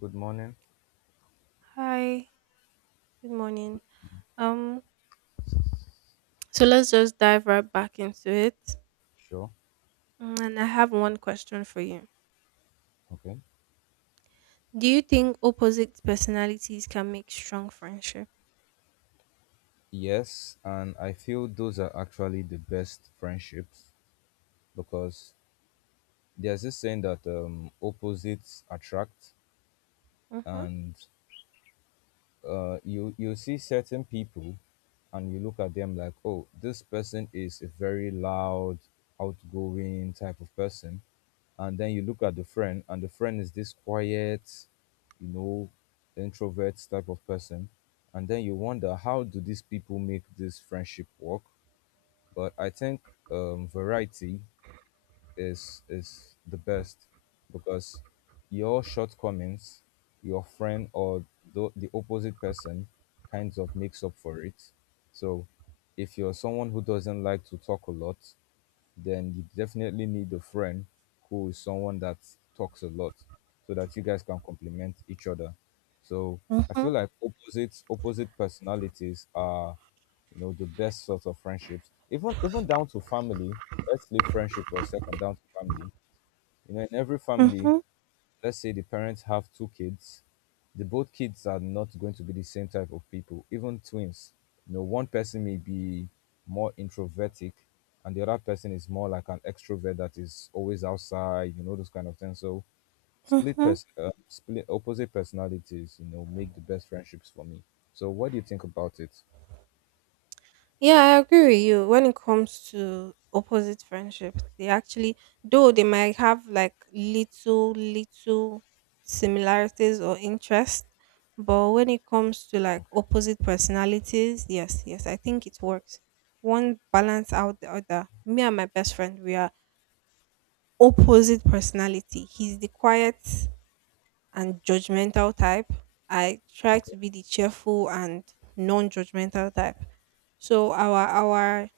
Good morning. Hi, good morning. Um, so let's just dive right back into it. Sure. Mm, and I have one question for you. Okay. Do you think opposite personalities can make strong friendship? Yes, and I feel those are actually the best friendships because there's this saying that opposites attract. Mm-hmm. And you see certain people, and you look at them like, oh, this person is a very loud, outgoing type of person, and then you look at the friend and the friend is this quiet, you know introvert type of person. And then you wonder, how do these people make this friendship work? But I think, variety is the best, because your shortcomings, your friend, or the opposite person kinds of makes up for it. So if you're someone who doesn't like to talk a lot, then you definitely need a friend who is someone that talks a lot, so that you guys can complement each other. So I Mm-hmm. feel like opposite personalities are the best sort of friendships. Even down to family. Let's leave friendship for a second, down to family. You know, in every family, Mm-hmm. let's say the parents have two kids, the both kids are not going to be the same type of people, even twins. You know, one person may be more introvertic, and the other person is more like an extrovert that is always outside, you know, those kind of things. So split opposite personalities, you know, make the best friendships for me. So what do you think about it? Yeah, I agree with you. When it comes to opposite friendships, they actually, though they might have like little similarities or interests, but when it comes to like Okay. opposite personalities, yes, yes, I think it works. One balance out the other. Me and my best friend, we are opposite personality. He's the quiet and judgmental type. I try Okay. to be the cheerful and non-judgmental type. So our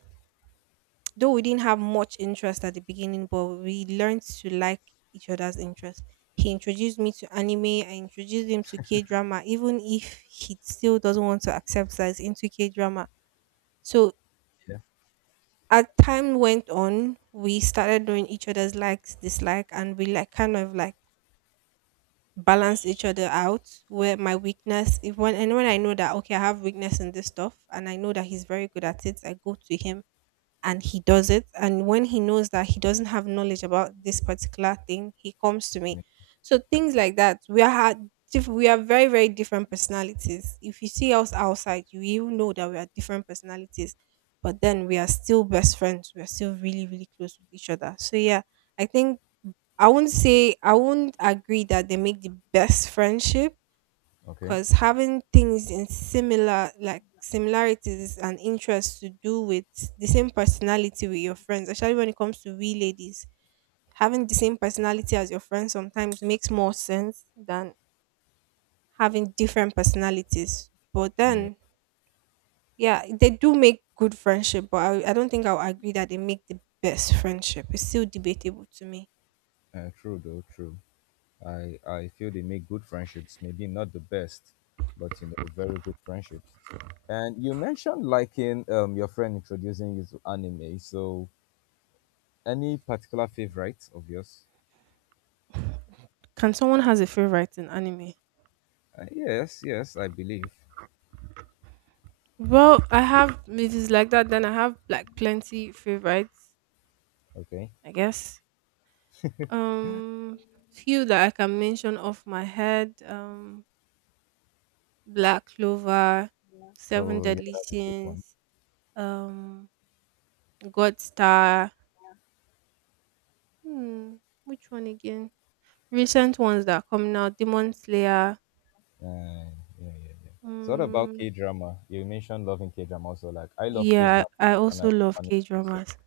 Though we didn't have much interest at the beginning, but we learned to like each other's interest. He introduced me to anime, I introduced him to K drama, even if he still doesn't want to accept that he's into K drama. So Yeah, as time went on, we started doing each other's likes, dislike, and we like kind of like balance each other out where my weakness if when and when I know that okay I have weakness in this stuff and I know that he's very good at it I go to him and he does it. And when he knows that he doesn't have knowledge about this particular thing, he comes to me. yeah. So things like that. We are very different personalities. If you see us outside, you even know that we are different personalities. But then we are still best friends. We are still really close with each other. So yeah, I think I wouldn't say I wouldn't agree that they make the best friendship Okay. because having things in similar like similarities and interests to do with the same personality with your friends, especially when it comes to we ladies, having the same personality as your friends sometimes makes more sense than having different personalities, but Yeah. then yeah, they do make good friendship, but I don't think I'll agree that they make the best friendship, it's still debatable to me. True, though. True. I feel they make good friendships, maybe not the best, but you know, very good friendships. And you mentioned liking, your friend introducing you to anime. So any particular favorite of yours? Can someone has a favorite in anime? Yes, yes, I believe. Well, I have. If it's like that, then I have like plenty favorites, Okay. I guess. Um, Few that I can mention off my head. Black Clover, Seven Oh yeah, Deadly that's a good one. Sins, um, God Star. Hmm, which one again? Recent ones that are coming out, Demon Slayer. Uh, yeah, yeah, yeah. So what about Mm, K drama? You mentioned loving K drama also. Like, I love K yeah, drama I and I also love love anime. K So, dramas.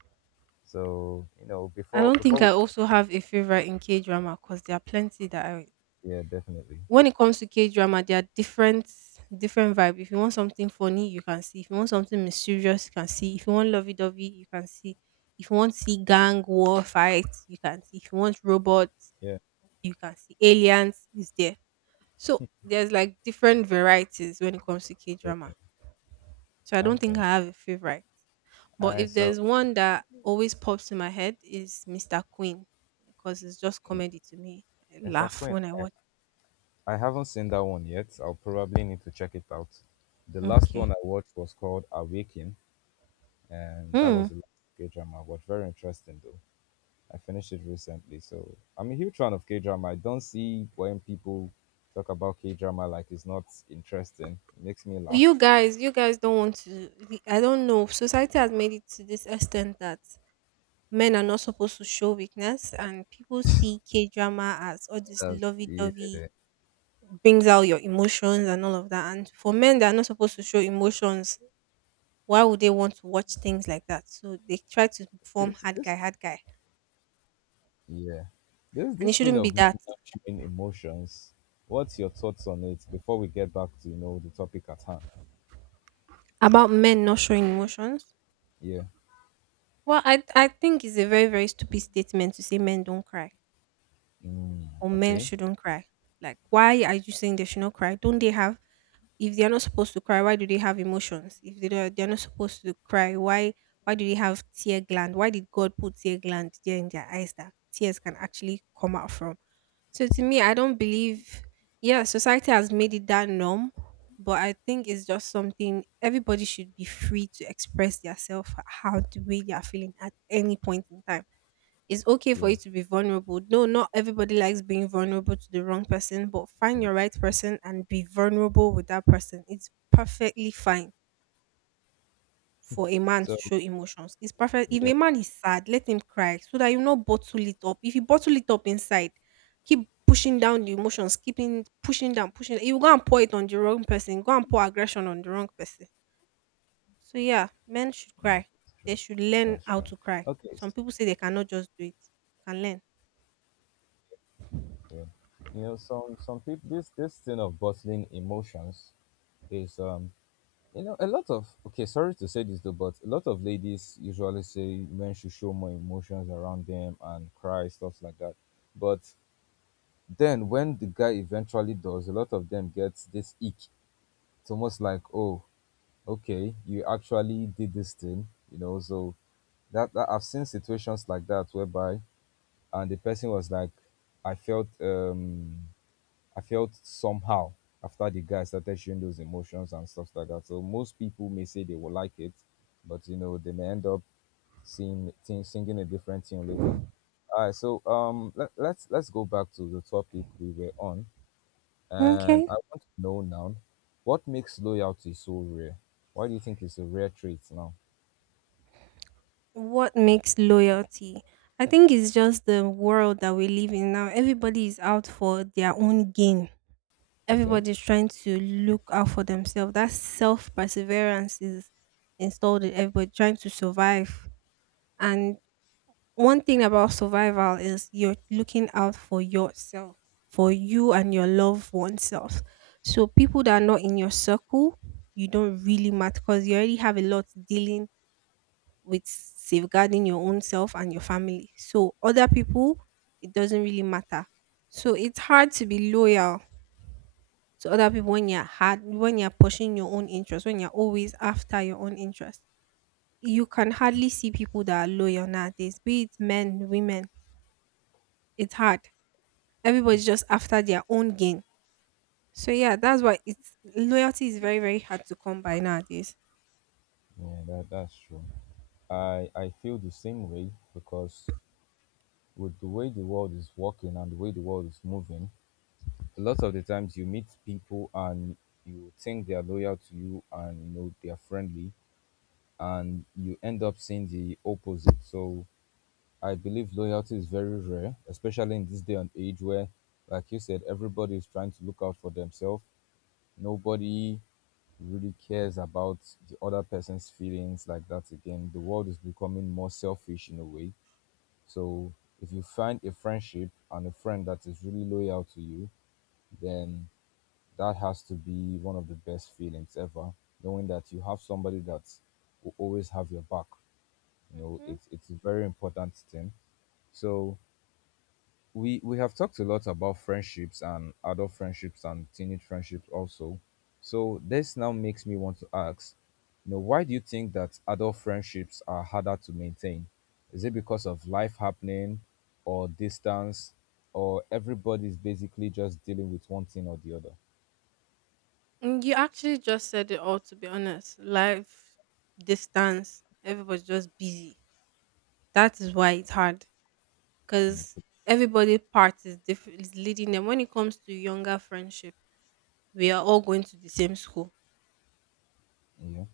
I before don't think before we, I also have a favorite in K drama because there are plenty that I— yeah, definitely. When it comes to K drama, there are different vibe. If you want something funny, you can see. If you want something mysterious, you can see. If you want lovey dovey, you can see. If you want to see gang war fights, you can see. If you want robots, Yeah, you can see. Aliens is there. So there's like different varieties when it comes to K yeah. Yeah. drama. So I don't think I Okay. have a favorite. All But right. if So there's one that always pops in my head is Mr. Queen because it's just comedy to me. I Mr. laugh Quinn, when I I, watch. I haven't seen that one yet. I'll probably need to check it out. The last Okay. one I watched was called Awaken, and that Hmm. was the last K drama I watched. Very interesting, though. I finished it recently, so I'm a huge fan of K drama. I don't see when people talk about K drama like it's not interesting. It makes me laugh. You guys don't want to— I don't know, society has made it to this extent that men are not supposed to show weakness and people see K-drama as all this Uh, lovey-dovey, yeah. brings out your emotions and all of that, and for men that are not supposed to show emotions, why would they want to watch things like that, so they try to form This, hard guy this, hard guy yeah. This, and it this thing shouldn't be of not that. nurturing emotions. What's your thoughts on it before we get back to the topic at hand? About men not showing emotions, Yeah. well I think it's a very stupid statement to say men don't cry Mm, or men okay. shouldn't cry. Like, why are you saying they should not cry? Don't they have? If they are not supposed to cry, why do they have emotions? If they don't, they are not supposed to cry, why? Why do they have tear gland? Why did God put tear gland there in their eyes that tears can actually come out from? So to me, I don't believe. Yeah, society has made it that norm, but I think it's just something everybody should be free to express themselves how the way they are feeling at any point in time. It's okay for Yeah, you to be vulnerable. No, not everybody likes being vulnerable to the wrong person, but that find was your right true. person and be vulnerable with that person. It's perfectly fine for a man So to show emotions. It's perfect. If yeah, a man is sad, let him cry so that you not bottle it up. If you bottle it up inside, keep pushing down the emotions, keeping pushing down, pushing. You go and pour it on the wrong person. Go and pour aggression on the wrong person. So yeah, men should cry. that's They true. should learn That's how true. to cry. Okay. Some people say they cannot just do it. You can learn. So, yeah. You know, some people, this thing of bottling emotions is a lot of, okay, sorry to say this though, but a lot of ladies usually say men should show more emotions around them and cry stuff like that. But then when the guy eventually does, a lot of them gets this ick. It's almost like, oh, okay, you actually did this thing, you know, so that I've seen situations like that whereby, and the person was like, I felt um I felt somehow after the guy started showing those emotions and stuff like that. So most people may say they will like it, but you know, they may end up seeing thing, singing a different tune later. All right, so let's go back to the topic we were on, and Okay, I want to know now, what makes loyalty so rare. Why do you think it's a rare trait now? what makes loyalty— I think it's just the world that we live in now, everybody is out for their own gain, Okay, everybody's trying to look out for themselves, that self perseverance is installed in everybody trying to survive, and one thing about survival is you're looking out for yourself, for you and your loved oneself, so people that are not in your circle, you don't really matter because you already have a lot dealing with safeguarding your own self and your family. So other people, it doesn't really matter. So it's hard to be loyal to other people when you're hard when you're pushing your own interest, when you're always after your own interest. You can hardly see people that are loyal nowadays, be it men, women. It's hard. Everybody's just after their own gain. So yeah, that's why it's loyalty is very hard to come by nowadays. yeah, that's true. I feel the same way, because with the way the world is working and the way the world is moving, a lot of the times you meet people and you think they are loyal to you and you know they are friendly, and you end up seeing the opposite. So I believe loyalty is very rare, especially in this day and age where, like you said, everybody is trying to look out for themselves. Nobody really cares about the other person's feelings like that again. The world is becoming more selfish in a way. So if you find a friendship and a friend that is really loyal to you, then that has to be one of the best feelings ever, knowing that you have somebody that will always have your back. You know, Mhm. it's a very important thing. So we have talked a lot about friendships and adult friendships and teenage friendships also. So this now makes me want to ask, you know, why do you think that adult friendships are harder to maintain? Is it because of life happening, or distance, or everybody's basically just dealing with one thing or the other? Mm, you actually just said it all, to be honest. Life, distance, everybody's just busy. That is why it's hard you know, because pe- everybody part is different, is leading them. When it comes to younger friendship, we are all going to the same school. yeah.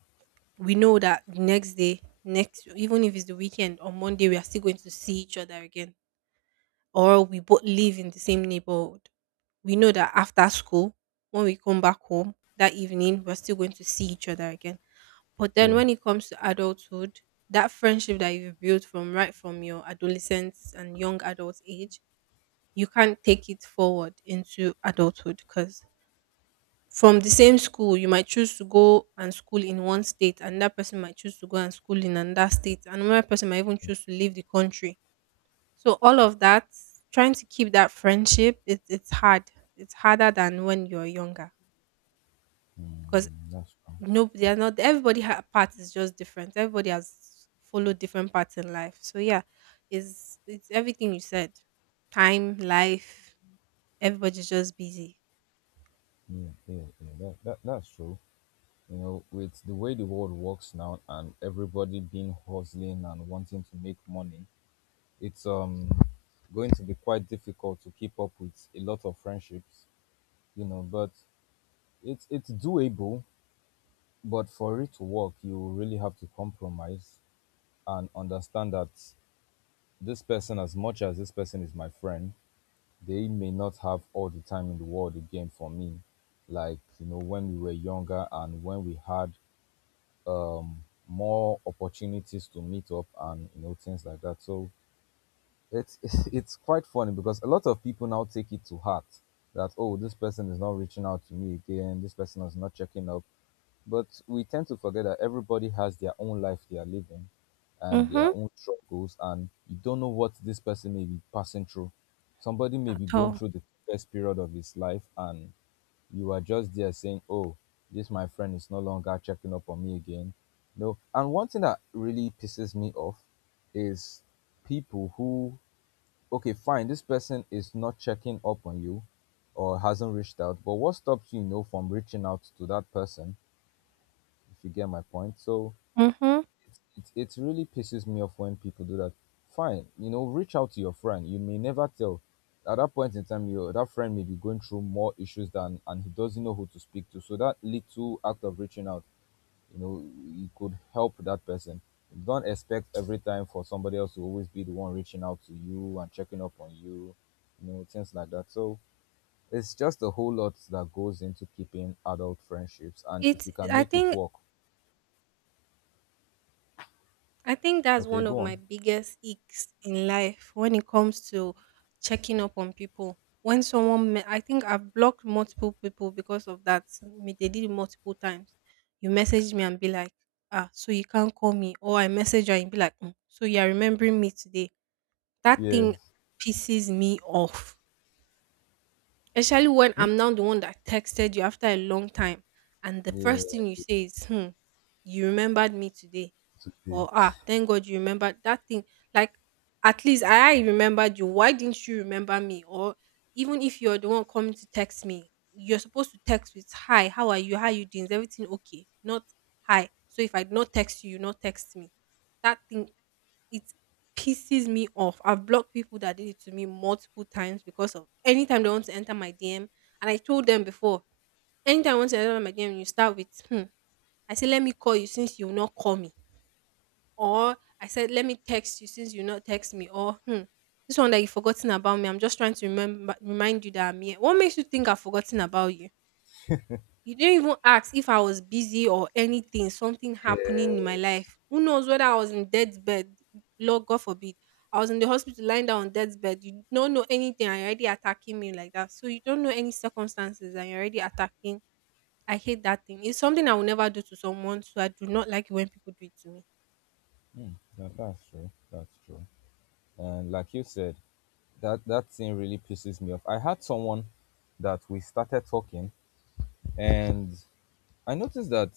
We know that the next day, next, even if it's the weekend or Monday, we are still going to see each other again. Or we both live in the same neighborhood. We know that after school, when we come back home that evening, we're still going to see each other again. But then Yeah. when it comes to adulthood, that friendship that you've built from right from your adolescence and young adult age, you can't take it forward into adulthood because from the same school, you might choose to go and school in one state, and that person might choose to go and school in another state, and another person might even choose to leave the country. So all of that, trying to keep that friendship, it's hard. It's harder than when you're younger because— Mm, that's true. Nope, they are not. Everybody ha- path is just different. Everybody has followed different paths in life. So yeah, it's everything you said. Time, life, everybody's just busy. Yeah. Yeah, yeah, that's true. You know, with the way the world works now and everybody being hustling and wanting to make money, it's going to be quite difficult to keep up with a lot of friendships. You know, but it's doable, but for it to work, you really have to compromise and understand that this person, as much as this person is my friend, they may not have all the time in the world again for me. Like, you know, when we were younger and when we had um more opportunities to meet up, and you know, things like that. So it's it's quite funny, because a lot of people now take it to heart that, oh, this person is not reaching out to me again, this person is not checking up. But we tend to forget that everybody has their own life they are living, and their Mm-hmm. own struggles, and you don't know what this person may be passing through. Somebody may At be going all. through the best period of his life, and you are just there saying, oh, this my friend is no longer checking up on me again. No. And one thing that really pisses me off is people who, okay, fine, this person is not checking up on you or hasn't reached out, but what stops you, you know, from reaching out to that person, if you get my point? So Mm-hmm. it really pisses me off when people do that. Fine, you know, reach out to your friend. You may never tell. At that point in time, your that friend may be going through more issues than, and he doesn't know who to speak to. So that little act of reaching out, you know, you could help that person. Don't expect every time for somebody else to always be the one reaching out to you and checking up on you, you know, things like that. So it's just a whole lot that goes into keeping adult friendships, and if It's you can make it work. I think that's Okay, one of go on. my biggest icks in life when it comes to checking up on people. When someone, me- I think I've blocked multiple people because of that. Me- They did it multiple times. You message me and be like, ah, so you can't call me. Or I message you and be like, "Mm, so you are remembering me today." That thing Yes. pisses me off. Especially when Hmm? I'm now the one that texted you after a long time. And the first Yeah. thing you say is, hmm, you remembered me today, Today. or ah, thank God you remembered that thing. Like, at least I remembered you. Why didn't you remember me? Or even if you're the one coming to text me, you're supposed to text with hi, how are you? How you doing? Is everything okay? Not hi. So if I did not text you, you not text me. That thing, it pisses me off. I've blocked people that did it to me multiple times because of anytime they want to enter my DM. And I told them before, anytime I want to enter my DM, you start with hmm. I say, let me call you since you will not call me, or I said, let me text you since you not text me, or hmm, this one that you've forgotten about me. I'm just trying to remember remind you that I'm here. What makes you think I've forgotten about you? You didn't even ask if I was busy or anything, something happening in my Yes. life. Who knows whether I was in death's bed, Lord God forbid. I was in the hospital lying down on death's bed. You don't know anything and you're already attacking me like that. So you don't know any circumstances and you're already attacking. I hate that thing. It's something I will never do to someone. So I do not like it when people do it to me. Hmm, that's true. That's true. And like you said, that that thing really pisses me off. I had someone that we started talking, and I noticed that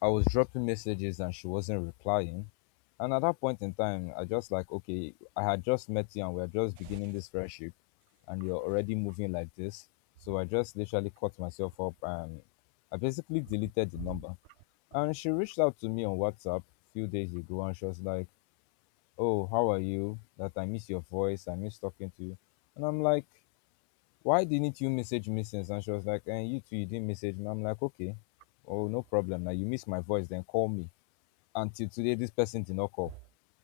I was dropping messages and she wasn't replying. And at that point in time, I just like, okay, I had just met you and we are just beginning this friendship, and you're already moving like this. So I just literally caught myself up and I basically deleted the number. And she reached out to me on WhatsApp a few days ago and she was like, oh, how are you? That I miss your voice, I miss talking to you. And I'm like, why didn't you message me since? And she was like, and you too, you didn't message me. I'm like, okay, oh no problem. Now you miss my voice, then call me. Until today this person did not call,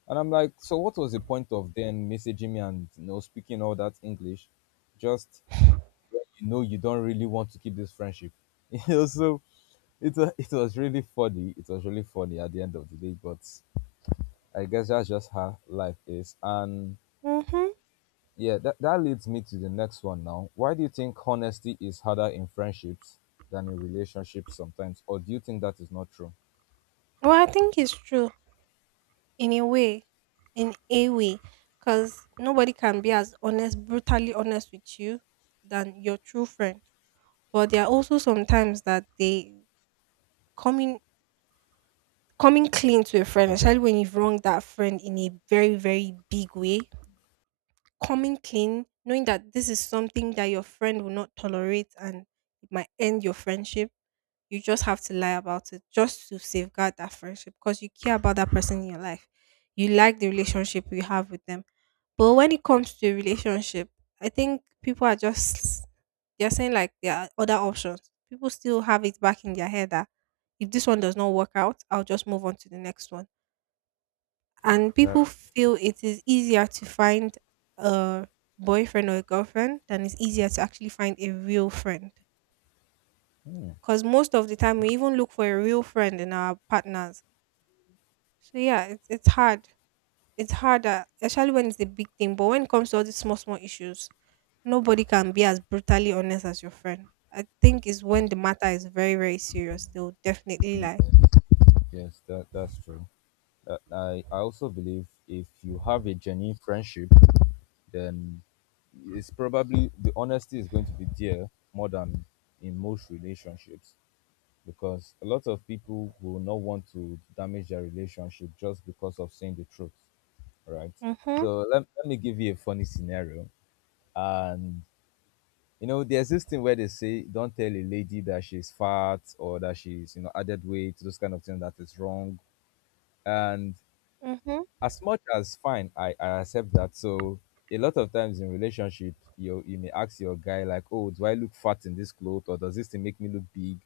and I'm like, so what was the point of then messaging me and, you know, speaking all that English, just when you know you don't really want to keep this friendship you know, so it was really funny. It was really funny at the end of the day. But I guess that's just how life is, and Mhm. yeah, that leads me to the next one. Now, why do you think honesty is harder in friendships than in relationships sometimes, or do you think that is not true? Well, I think it's true in a way, in a way, because nobody can be as honest, brutally honest with you than your true friend. But there are also sometimes that they coming coming clean to a friend, Okay. especially when you've wronged that friend in a very very big way. Coming clean, knowing that this is something that your friend will not tolerate and it might end your friendship, you just have to lie about it just to safeguard that friendship because you care about that person in your life. You like the relationship you have with them. But when it comes to a relationship, I think people are just, they're saying like there are other options. People still have it back in their head that if this one does not work out, I'll just move on to the next one. And That. people feel it is easier to find a boyfriend or a girlfriend than it's easier to actually find a real friend, Hmm, because most of the time we even look for a real friend in our partners. So yeah, it's hard. It's harder, especially when it's a big thing. But when it comes to all these small small issues, nobody can be as brutally honest as your friend. I think it's when the matter is very very serious. They'll definitely lie. yes, that's true. I also believe if you have a genuine friendship, then it's probably the honesty is going to be there more than in most relationships, because a lot of people will not want to damage their relationship just because of saying the truth, right? Mhm. So let me give you a funny scenario. And you know, there's this thing where they say, don't tell a lady that she's fat or that she's, you know, added weight, those kind of things that is wrong. And Mhm. as much as fine, I accept that. So a lot of times in relationship, you may ask your guy like, oh, do I look fat in this cloth, or does this thing make me look big?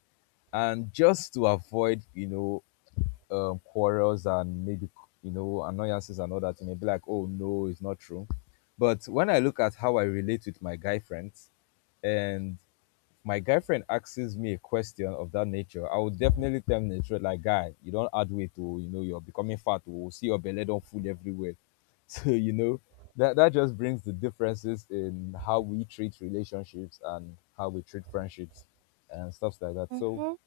And just to avoid, quarrels and maybe annoyances and all that, you may be like, oh no, it's not true. But when I look at how I relate with my guy friends, and my girlfriend asks me a question of that nature, I would definitely tell him the truth. Like, guy, you don't add weight to, you know, you're becoming fat. We'll see your belly don't fool everywhere. So, you know, that just brings the differences in how we treat relationships and how we treat friendships and stuff like that. So Mhm.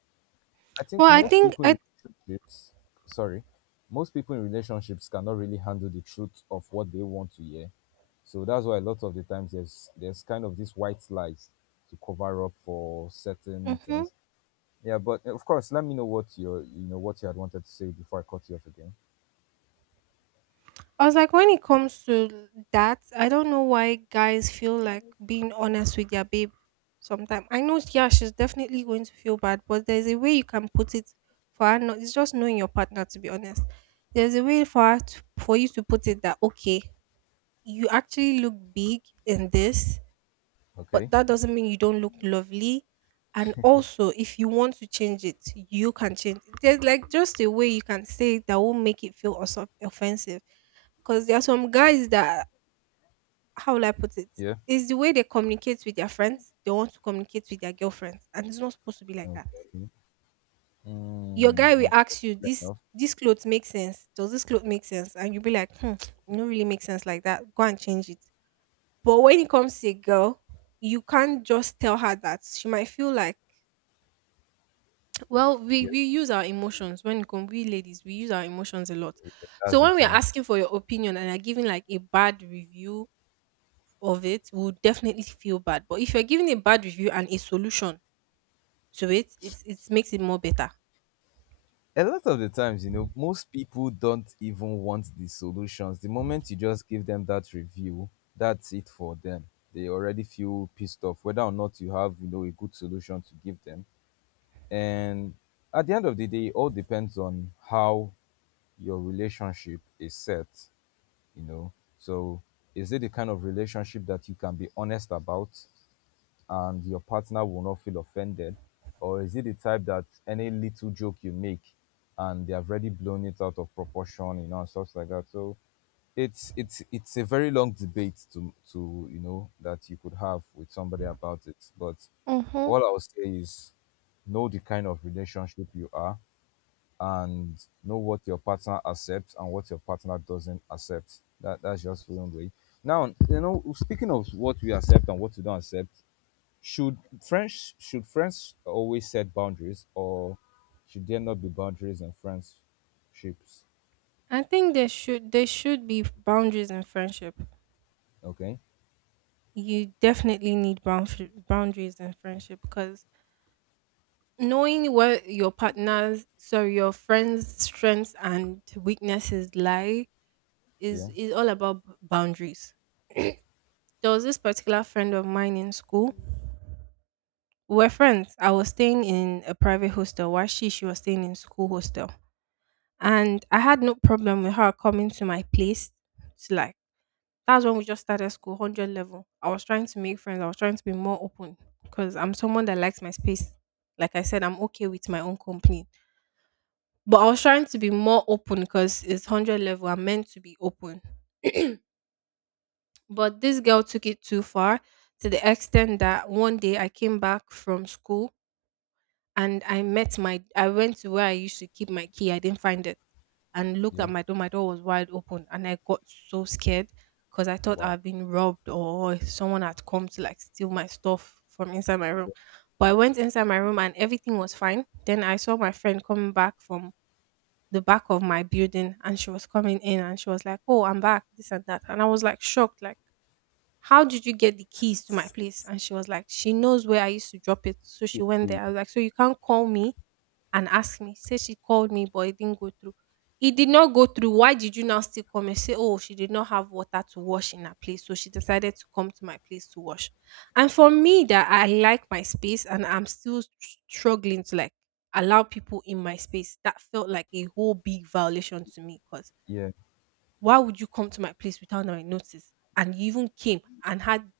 I Well, think I most think people I. in relationships, sorry, most people in relationships cannot really handle the truth of what they want to hear, so that's why a lot of the times there's kind of this white lies to cover up for certain Mhm. things. Yeah, but of course, let me know what your you know what you had wanted to say before I cut you off again. I was like, when it comes to that, I don't know why guys feel like being honest with their babe sometimes. I know, yeah, she's definitely going to feel bad, but there's a way you can put it for her. Not, it's just knowing your partner, to be honest. There's a way for her to, for you to put it that, okay, you actually look big in this, but Okay. that doesn't mean you don't look lovely. And also, if you want to change it, you can change it. There's like just a way you can say it that will make it feel also offensive. Because there are some guys that, how will I put it? Yeah. It's the way they communicate with their friends. They want to communicate with their girlfriends. And it's not supposed to be like that. Okay. Your Mm, guy will okay. ask you, Fair this enough. this clothes make sense? Does this clothes make sense? And you'll be like, hmm, it don't really make sense like that. Go and change it. But when it comes to a girl, you can't just tell her that. She might feel like. Well, we, Yeah, we use our emotions when it comes, we ladies, we use our emotions a lot. yeah, So that's the when we are thing. asking for your opinion and are giving like a bad review of it, we'll definitely feel bad. But if you're giving a bad review and a solution to it, it's, it makes it more better. A lot of the times, you know, most people don't even want the solutions. The moment you just give them that review, that's it for them. They already feel pissed off, whether or not you have, you know, a good solution to give them. And at the end of the day, it all depends on how your relationship is set, you know. So, is it the kind of relationship that you can be honest about and your partner will not feel offended? Or is it the type that any little joke you make and they have already blown it out of proportion, you know, and stuff like that? So, it's a very long debate to you know that you could have with somebody about it, but Mm-hmm. all I'll say is know the kind of relationship you are and know what your partner accepts and what your partner doesn't accept. That's just one way. Now, you know, speaking of what we accept and what we don't accept, should should friends always set boundaries, or should there not be boundaries in friendships? I think there should be boundaries in friendship. Okay, You definitely need boundary, boundaries in friendship because knowing where your partner's, sorry, your friend's strengths and weaknesses lie is yeah, is all about boundaries. There was this particular friend of mine in school. We were friends. I was staying in a private hostel while she was staying in school hostel. And I had no problem with her coming to my place to like, that's when we just started school, hundred level. I was trying to make friends. I was trying to be more open because I'm someone that likes my space. Like I said, I'm okay with my own company. But I was trying to be more open because it's hundred level. I'm meant to be open. But this girl took it too far, to the extent that one day I came back from school and I met my, I went to where I used to keep my key. I didn't find it and looked yeah, at my door. My door was wide open and I got so scared because I thought wow, I'd been robbed or someone had come to like steal my stuff from inside my room. yeah, But I went inside my room and everything was fine. Then I saw my friend coming back from the back of my building and she was coming in and she was like, "Oh, I'm back, this and that." And I was like shocked, like how did you get the keys to my place? And she was like, she knows where I used to drop it. So she Keep- went there. I keep- was like, so you can't call me and ask me. Say she called me, but it didn't go through. It did not go through. Why did you now still come and say, oh, she did not have water to wash in her place. So she decided to come to my place to wash. And for me, that I like my space and I'm still struggling to like allow people in my space, that felt like a whole big violation to me. Because yeah, why would you come to my place without my notice? And you even came and had,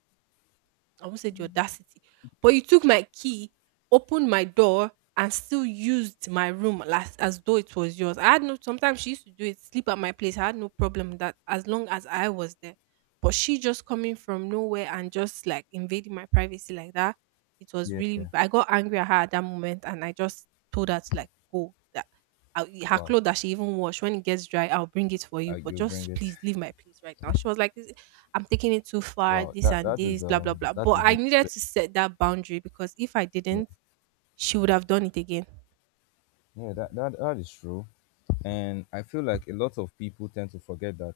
I won't say the audacity, but you took my key, opened my door, and still used my room last as though it was yours. I had no. Sometimes she used to do it, sleep at my place. I had no problem with that as long as I was there. But she just coming from nowhere and just like invading my privacy like that. It was yeah, yeah. really. I got angry at her at that moment, and I just told her to like go. That I, her Wow. clothes that she even washed, when it gets dry, I'll bring it for Uh, you. But you bring just it. please leave my place right now. She was like, I'm taking it too far, Wow, this that and that is this, blah blah um blah. that But is I really needed great. to set that boundary because if I didn't, she would have done it again. Yeah, that is true. And I feel like a lot of people tend to forget that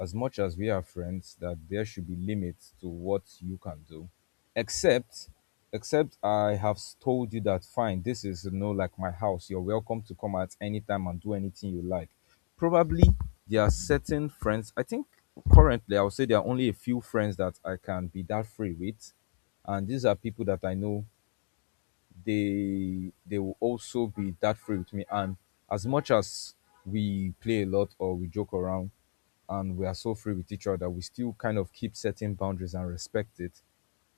as much as we are friends, that there should be limits to what you can do. Except except I have told you that fine, this is you know like my house. You're welcome to come at any time and do anything you like. Probably there are certain friends I think currently I would say there are only a few friends that I can be that free with. And these are people that I know they will also be that free with me. And as much as we play a lot or we joke around and we are so free with each other, we still kind of keep setting boundaries and respect it.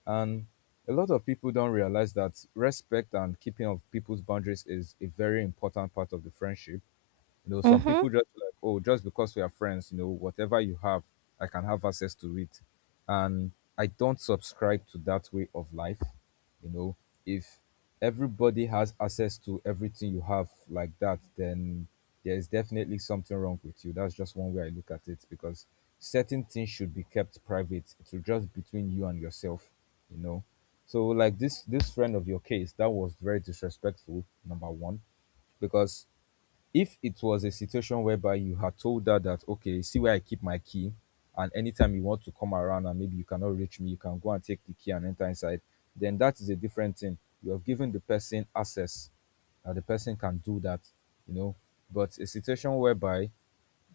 And a lot of people don't realize that respect and keeping of people's boundaries is a very important part of the friendship. You know, some Mhm. people just like, oh, just because we are friends, you know, whatever you have, I can have access to it. And I don't subscribe to that way of life. You know, if everybody has access to everything you have like that, then there is definitely something wrong with you. That's just one way I look at it because certain things should be kept private. It should just between you and yourself, you know. So like this friend of your case, that was very disrespectful, number one, because if it was a situation whereby you had told her that okay, see where I keep my key and anytime you want to come around and maybe you cannot reach me, you can go and take the key and enter inside, then that is a different thing. You have given the person access, and the person can do that, you know. But a situation whereby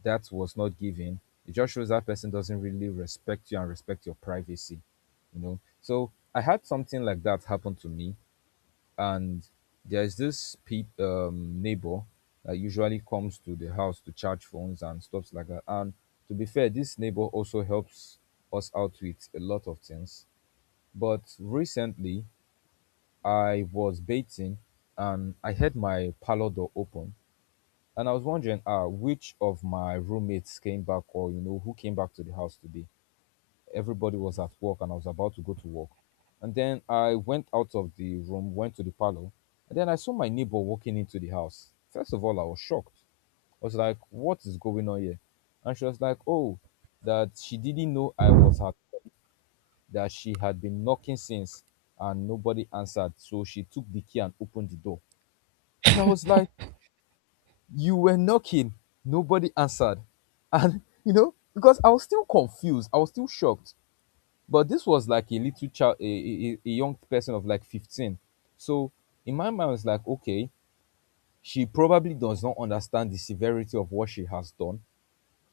that was not given, it just shows that person doesn't really respect you and respect your privacy, you know. So I had something like that happen to me. And there's this pe neighbor that usually comes to the house to charge phones and stuff like that. And to be fair, this neighbor also helps us out with a lot of things. But recently, I was bathing, and I had my parlor door open. And I was wondering ah, which of my roommates came back, or, you know, who came back to the house today. Everybody was at work and I was about to go to work. And then I went out of the room, went to the parlor, and then I saw my neighbor walking into the house. First of all, I was shocked. I was like, what is going on here? And she was like, oh, that she didn't know I was her, that she had been knocking since and nobody answered. So she took the key and opened the door. And I was like, you were knocking, nobody answered. And, you know, because I was still confused, I was still shocked. But this was like a little child, a young person of like 15. So in my mind it's like okay, she probably does not understand the severity of what she has done.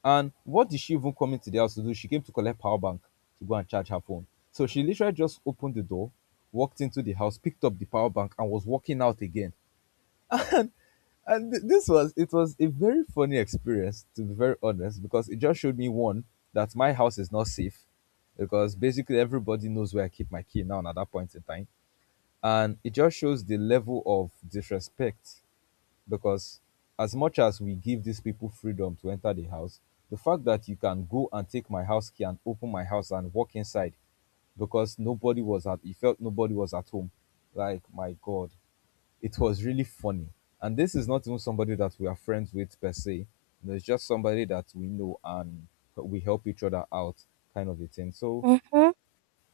And what did she even come into the house to do? She came to collect power bank to go and charge her phone. So she literally just opened the door, walked into the house, picked up the power bank and was walking out again. And th- this was it was a very funny experience to be very honest, because it just showed me one, that my house is not safe, because basically everybody knows where I keep my key now, and at that point in time. And it just shows the level of disrespect, because as much as we give these people freedom to enter the house, the fact that you can go and take my house key and open my house and walk inside because nobody was at he felt nobody was at home, like my god, it was really funny. And this is not even somebody that we are friends with per se. There's just somebody that we know and we help each other out, kind of a thing. So Mhm.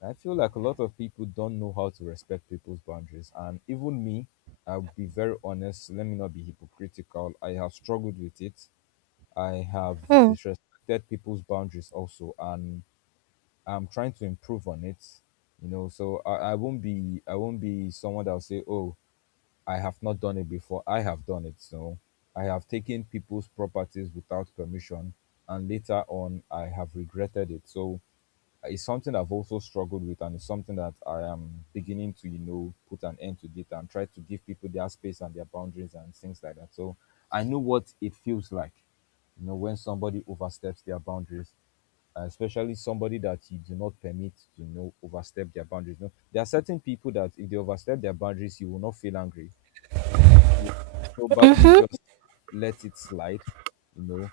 I feel like a lot of people don't know how to respect people's boundaries. And even me, I'll be very honest, let me not be hypocritical. I have struggled with it. I have disrespected people's boundaries also, and I'm trying to improve on it. You know, so I won't be someone that'll say, oh, I have not done it before. I have done it. So I have taken people's properties without permission, and later on, I have regretted it. So it's something I've also struggled with, and it's something that I am beginning to, you know, put an end to it and try to give people their space and their boundaries and things like that. So I know what it feels like, you know, when somebody oversteps their boundaries. Especially somebody that you do not permit to you know overstep their boundaries. You know, there are certain people that if they overstep their boundaries, you will not feel angry, you probably Mhm. just let it slide. You know,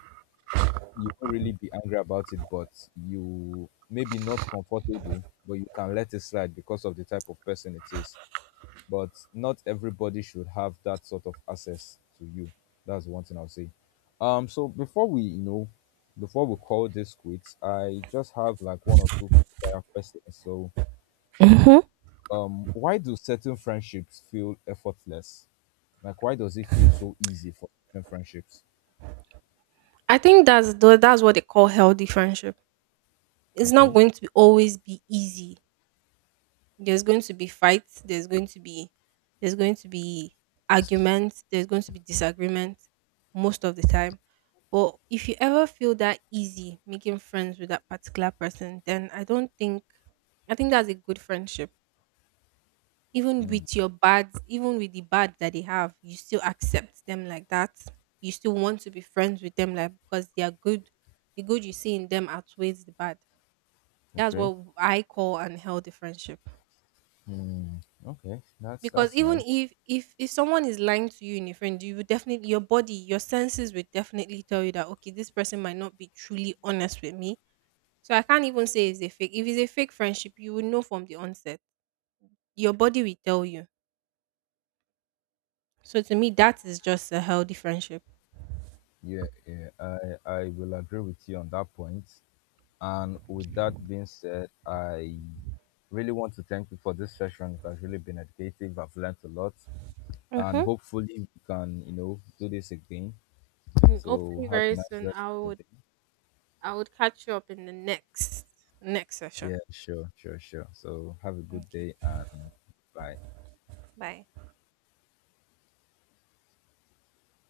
you won't really be angry about it, but you maybe not comfortable, but you can let it slide because of the type of person it is. But not everybody should have that sort of access to you. That's one thing I'll say. So before we, you know, before we call this quits, I just have like one or two prior questions. So why do certain friendships feel effortless, like why does it feel so easy for certain friendships? I think that's the, that's what they call healthy friendship. It's not Okay. going to be, always be easy. There's going to be fights. There's going to be arguments. There's going to be disagreement most of the time. But if you ever feel that easy making friends with that particular person, then I don't think I think that's a good friendship. Even Mm, with your bad, even with the bad that they have, you still accept them like that. You still want to be friends with them like because they are good. The good you see in them outweighs the bad. That's okay, what I call unhealthy friendship. okay, Because that's even nice. if if someone is lying to you in a friend, you would definitely, your body, your senses would definitely tell you that, okay, this person might not be truly honest with me. So I can't even say it's a fake, if it's a fake friendship you will know from the onset. Your body will tell you. So to me, that is just a healthy friendship. Yeah, yeah, I will agree with you on that point. And with that being said, I really want to thank you for this session. It has really been educative, I've learned a lot, and Mhm. hopefully we can you know do this again. Mm, So hopefully have a very nice soon rest I of would, the day. I would catch you up in the next session. Yeah, sure, so have a good day Okay. and bye. Bye.